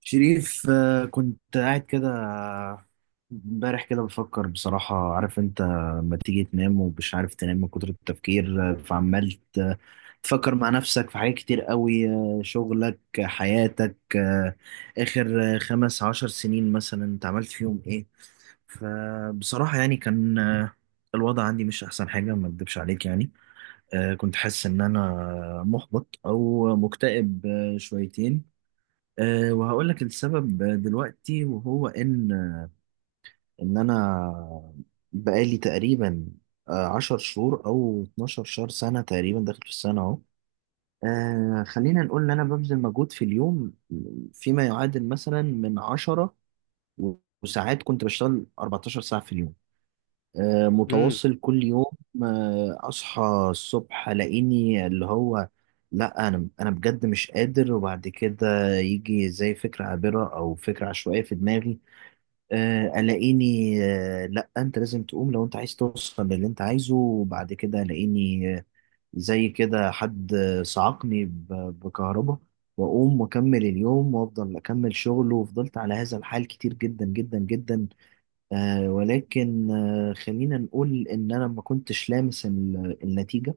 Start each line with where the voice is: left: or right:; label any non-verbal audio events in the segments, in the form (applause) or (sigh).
right: شريف، كنت قاعد كده امبارح كده بفكر بصراحة، عارف انت لما تيجي تنام ومش عارف تنام من كتر التفكير، فعمال تفكر مع نفسك في حاجات كتير قوي، شغلك، حياتك، آخر 15 سنين مثلا انت عملت فيهم ايه. فبصراحة يعني كان الوضع عندي مش أحسن حاجة، ما أكدبش عليك يعني. كنت حاسس إن أنا محبط أو مكتئب شويتين. أه وهقول لك السبب دلوقتي، وهو ان انا بقالي تقريبا 10 شهور او 12 شهر، سنه تقريبا داخل في السنه اهو. أه خلينا نقول ان انا ببذل مجهود في اليوم فيما يعادل مثلا من 10، وساعات كنت بشتغل 14 ساعه في اليوم،
left: امم.
right: متواصل كل يوم. اصحى الصبح الاقيني اللي هو لا، انا بجد مش قادر. وبعد كده يجي زي فكره عابره او فكره عشوائيه في دماغي، الاقيني، لا انت لازم تقوم لو انت عايز توصل للي انت عايزه. وبعد كده الاقيني زي كده حد صعقني بكهرباء، واقوم واكمل اليوم وافضل اكمل شغل. وفضلت على هذا الحال كتير جدا جدا جدا، ولكن خلينا نقول ان انا ما كنتش لامس النتيجة.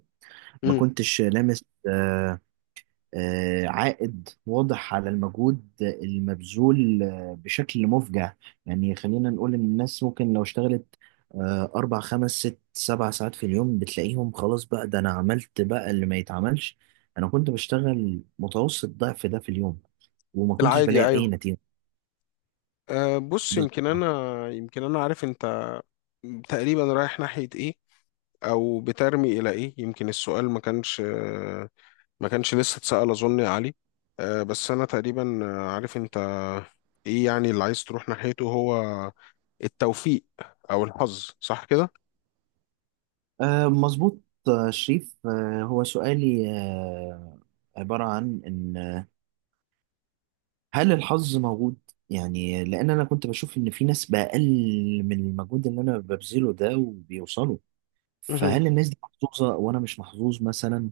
right: ما
left: امم.
right: كنتش لامس عائد واضح على المجهود المبذول بشكل مفجع. يعني خلينا نقول ان الناس ممكن لو اشتغلت اربع خمس ست سبع ساعات في اليوم بتلاقيهم خلاص، بقى ده انا عملت بقى اللي ما يتعملش. انا كنت بشتغل متوسط ضعف ده في اليوم وما كنتش
left: العادي،
right: بلاقي اي
left: ايوه.
right: نتيجة.
left: بص، يمكن
right: بالظبط.
left: انا عارف انت تقريبا رايح ناحية ايه، او بترمي الى ايه. يمكن السؤال ما كانش لسه اتسأل، اظن يا علي. بس انا تقريبا عارف انت ايه يعني اللي عايز تروح ناحيته، هو التوفيق او الحظ، صح كده؟
right: مظبوط. شريف، هو سؤالي عبارة عن إن هل الحظ موجود؟ يعني لأن أنا كنت بشوف إن في ناس بأقل من المجهود اللي أنا ببذله ده وبيوصلوا.
left: مهم.
right: فهل الناس دي محظوظة وأنا مش محظوظ مثلا؟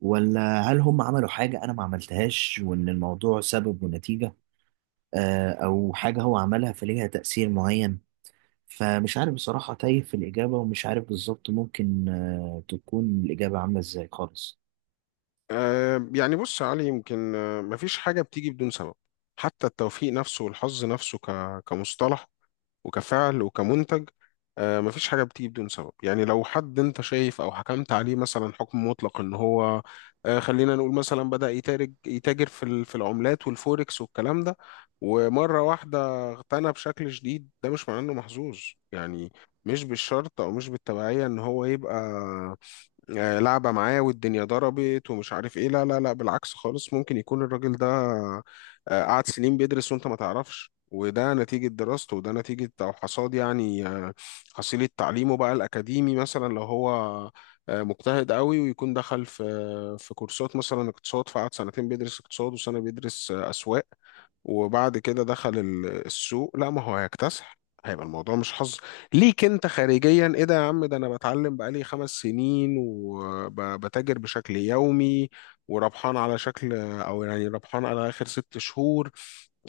right: ولا هل هم عملوا حاجة أنا ما عملتهاش، وإن الموضوع سبب ونتيجة، أو حاجة هو عملها فليها تأثير معين؟ فمش عارف بصراحة، تايه في الإجابة ومش عارف بالظبط ممكن تكون الإجابة عاملة إزاي خالص.
left: يعني بص يا علي، يمكن مفيش حاجة بتيجي بدون سبب، حتى التوفيق نفسه والحظ نفسه كمصطلح وكفعل وكمنتج. مفيش حاجة بتيجي بدون سبب. يعني لو حد انت شايف او حكمت عليه مثلا حكم مطلق ان هو خلينا نقول مثلا بدأ يتاجر في العملات والفوركس والكلام ده، ومرة واحدة اغتنى بشكل شديد، ده مش معناه انه محظوظ. يعني مش بالشرط او مش بالتبعية ان هو يبقى لعبة معاه والدنيا ضربت ومش عارف ايه. لا لا لا، بالعكس خالص. ممكن يكون الراجل ده قعد سنين بيدرس وانت ما تعرفش، وده نتيجة دراسته، وده نتيجة أو حصاد يعني حصيلة تعليمه بقى الأكاديمي. مثلا لو هو مجتهد قوي، ويكون دخل في كورسات مثلا اقتصاد، فقعد سنتين بيدرس اقتصاد، وسنة بيدرس أسواق، وبعد كده دخل السوق. لا، ما هو هيكتسح، هيبقى الموضوع مش حظ ليك انت خارجيا. ايه ده يا عم، ده انا بتعلم بقالي 5 سنين وبتاجر بشكل يومي وربحان على شكل، او يعني ربحان على اخر 6 شهور،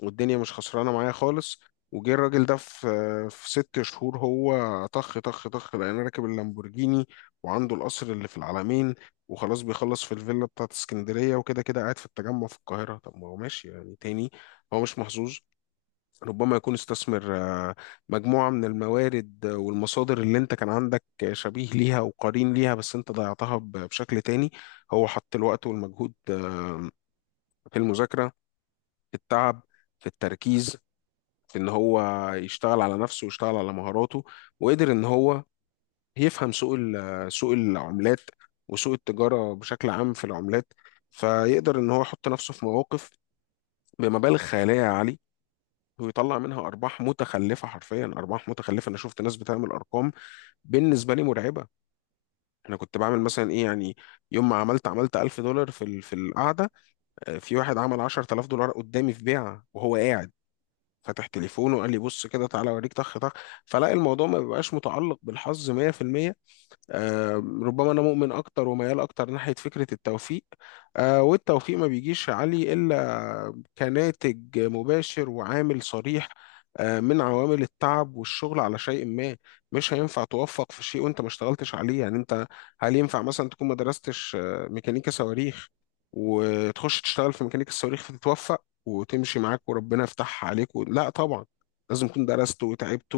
left: والدنيا مش خسرانه معايا خالص. وجه الراجل ده في 6 شهور، هو طخ طخ طخ، لقينا راكب اللامبورجيني وعنده القصر اللي في العلمين، وخلاص بيخلص في الفيلا بتاعت اسكندريه، وكده كده قاعد في التجمع في القاهره. طب ما هو ماشي يعني، تاني هو مش محظوظ. ربما يكون استثمر مجموعه من الموارد والمصادر اللي انت كان عندك شبيه ليها وقرين ليها، بس انت ضيعتها بشكل تاني. هو حط الوقت والمجهود في المذاكره، في التعب، في التركيز، في ان هو يشتغل على نفسه ويشتغل على مهاراته، وقدر ان هو يفهم سوق العملات وسوق التجارة بشكل عام في العملات. فيقدر ان هو يحط نفسه في مواقف بمبالغ خيالية يا علي، ويطلع منها ارباح متخلفة. حرفيا ارباح متخلفة. انا شفت ناس بتعمل ارقام بالنسبه لي مرعبه. انا كنت بعمل مثلا ايه يعني، يوم ما عملت 1000 دولار في القعده، في واحد عمل 10000 دولار قدامي في بيعه وهو قاعد فاتح تليفونه، وقال لي بص كده تعالى اوريك طخ طخ. فلاقي الموضوع ما بيبقاش متعلق بالحظ 100%. آه، ربما انا مؤمن اكتر وميال اكتر ناحيه فكره التوفيق. والتوفيق ما بيجيش يا علي الا كناتج مباشر وعامل صريح من عوامل التعب والشغل على شيء ما. مش هينفع توفق في شيء وانت ما اشتغلتش عليه يعني. انت هل ينفع مثلا تكون ما درستش ميكانيكا صواريخ، وتخش تشتغل في ميكانيكا الصواريخ فتتوفق وتمشي معاك وربنا يفتحها عليك لا طبعا. لازم تكون درست وتعبت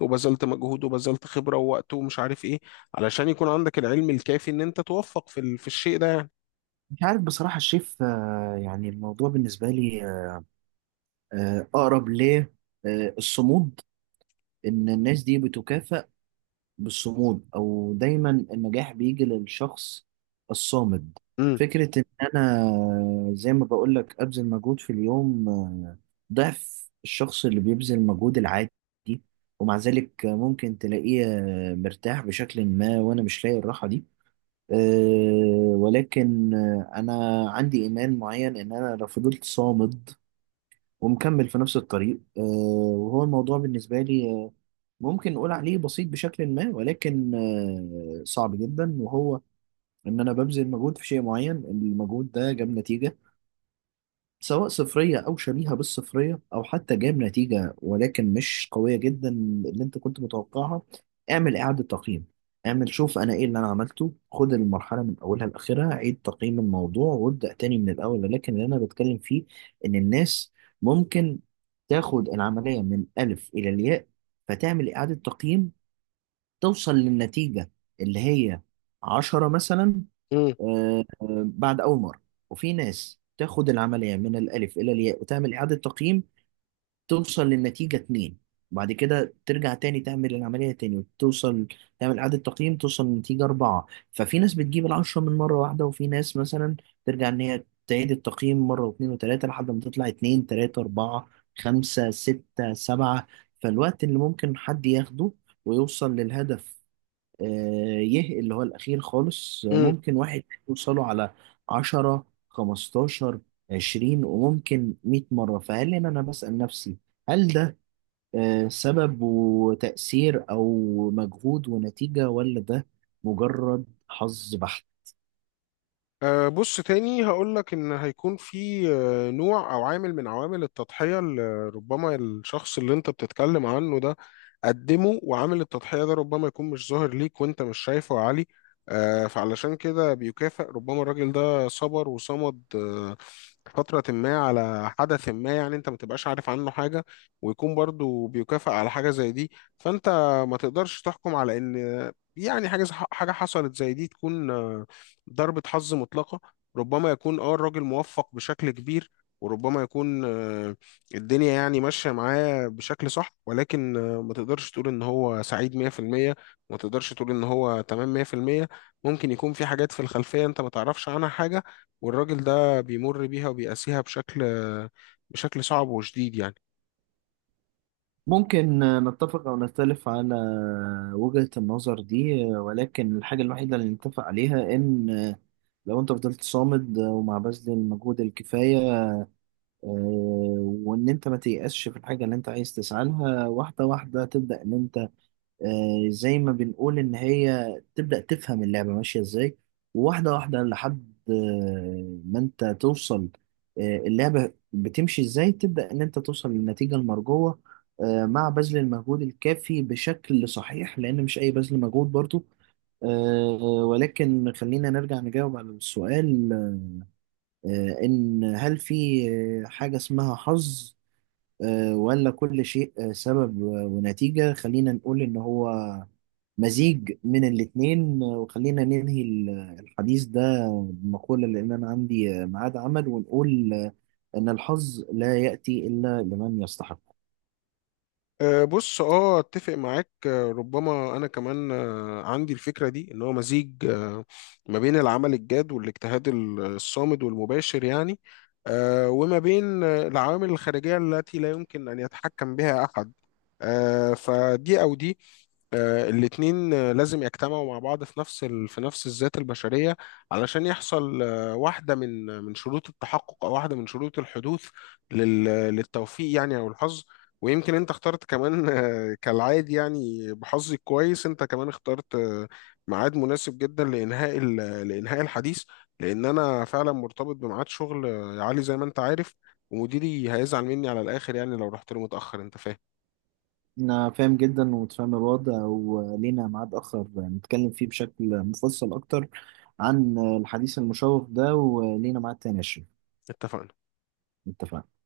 left: وبذلت مجهود وبذلت خبرة ووقت ومش عارف ايه، علشان يكون عندك العلم الكافي ان انت توفق في الشيء ده يعني.
right: مش عارف بصراحة الشيف، يعني الموضوع بالنسبة لي أقرب للصمود. إن الناس دي بتكافأ بالصمود، أو دايما النجاح بيجي للشخص الصامد. فكرة إن أنا، زي ما بقولك، أبذل مجهود في اليوم ضعف الشخص اللي بيبذل مجهود العادي، ومع ذلك ممكن تلاقيه مرتاح بشكل ما، وأنا مش لاقي الراحة دي. أه ولكن أنا عندي إيمان معين إن أنا لو فضلت صامد ومكمل في نفس الطريق، أه. وهو الموضوع بالنسبة لي ممكن نقول عليه بسيط بشكل ما، ولكن أه صعب جدا. وهو إن أنا ببذل مجهود في شيء معين، المجهود ده جاب نتيجة سواء صفرية أو شبيهة بالصفرية، أو حتى جايب نتيجة ولكن مش قوية جدا اللي أنت كنت متوقعها. اعمل إعادة تقييم، اعمل شوف أنا إيه اللي أنا عملته، خد المرحلة من أولها لآخرها عيد تقييم الموضوع وابدأ تاني من الأول. ولكن اللي أنا بتكلم فيه إن الناس ممكن تاخد العملية من ألف إلى الياء فتعمل إعادة تقييم توصل للنتيجة اللي هي عشرة مثلا، آه، بعد أول مرة. وفي ناس تاخد العملية من الألف إلى الياء وتعمل إعادة تقييم توصل للنتيجة اتنين، بعد كده ترجع تاني تعمل العملية تاني وتوصل، تعمل إعادة تقييم توصل لنتيجة أربعة. ففي ناس بتجيب العشرة من مرة واحدة، وفي ناس مثلا ترجع إن هي تعيد التقييم مرة واتنين وتلاتة لحد ما تطلع اتنين تلاتة أربعة خمسة ستة سبعة. فالوقت اللي ممكن حد ياخده ويوصل للهدف آه، يه اللي هو الأخير خالص،
left: امم.
right: ممكن واحد يوصله على عشرة خمستاشر عشرين، وممكن 100 مرة. فهل هنا أنا بسأل نفسي، هل ده سبب وتأثير أو مجهود ونتيجة، ولا ده مجرد حظ بحت؟
left: بص تاني هقولك، إن هيكون في نوع أو عامل من عوامل التضحية اللي ربما الشخص اللي أنت بتتكلم عنه ده قدمه، وعامل التضحية ده ربما يكون مش ظاهر ليك وأنت مش شايفه يا علي. فعلشان كده بيكافئ. ربما الراجل ده صبر وصمد فترة ما على حدث ما، يعني أنت ما تبقاش عارف عنه حاجة ويكون برضو بيكافئ على حاجة زي دي. فأنت ما تقدرش تحكم على إن يعني حاجة حاجة حصلت زي دي تكون ضربة حظ مطلقة. ربما يكون الراجل موفق بشكل كبير، وربما يكون الدنيا يعني ماشية معاه بشكل صح، ولكن ما تقدرش تقول ان هو سعيد 100%، ما تقدرش تقول ان هو تمام 100%. ممكن يكون في حاجات في الخلفية انت ما تعرفش عنها حاجة، والراجل ده بيمر بيها وبيقاسيها بشكل صعب وشديد يعني.
right: ممكن نتفق أو نختلف على وجهة النظر دي، ولكن الحاجة الوحيدة اللي نتفق عليها إن لو أنت فضلت صامد، وما بذل المجهود الكفاية، آه، وان انت ما تيأسش في الحاجه اللي انت عايز تسعى لها، واحده واحده تبدا ان انت زي ما بنقول ان هي تبدا تفهم اللعبه ماشيه ازاي. وواحده واحده لحد ما انت توصل اللعبه بتمشي ازاي، تبدا ان انت توصل للنتيجه المرجوه مع بذل المجهود الكافي بشكل صحيح، لان مش اي بذل مجهود برضو، آه، ولكن خلينا نرجع نجاوب على السؤال إن هل في حاجة اسمها حظ، ولا كل شيء سبب ونتيجة؟ خلينا نقول إن هو مزيج من الاتنين، وخلينا ننهي الحديث ده بمقولة، لأن أنا عندي ميعاد عمل، ونقول إن الحظ لا يأتي إلا لمن يستحق.
left: بص، اتفق معاك. ربما انا كمان عندي الفكره دي ان هو مزيج، ما بين العمل الجاد والاجتهاد الصامد والمباشر يعني، وما بين العوامل الخارجيه التي لا يمكن ان يتحكم بها احد. فدي او دي الاتنين لازم يجتمعوا مع بعض في نفس في نفس الذات البشرية، علشان يحصل واحدة من شروط التحقق، أو واحدة من شروط الحدوث لل... للتوفيق يعني، أو الحظ. ويمكن انت اخترت كمان (laughs) كالعادي يعني، بحظي الكويس انت كمان اخترت ميعاد مناسب جدا لانهاء لانهاء الحديث، لان انا فعلا مرتبط بميعاد شغل عالي زي ما انت عارف، ومديري هيزعل مني على الاخر يعني لو رحت له متاخر، انت فاهم.
right: أنا فاهم جدا ومتفاهم الوضع، ولينا ميعاد آخر نتكلم فيه بشكل مفصل أكتر عن الحديث المشوق ده. ولينا ميعاد تاني يا شريف.
left: اتفقنا.
right: اتفقنا.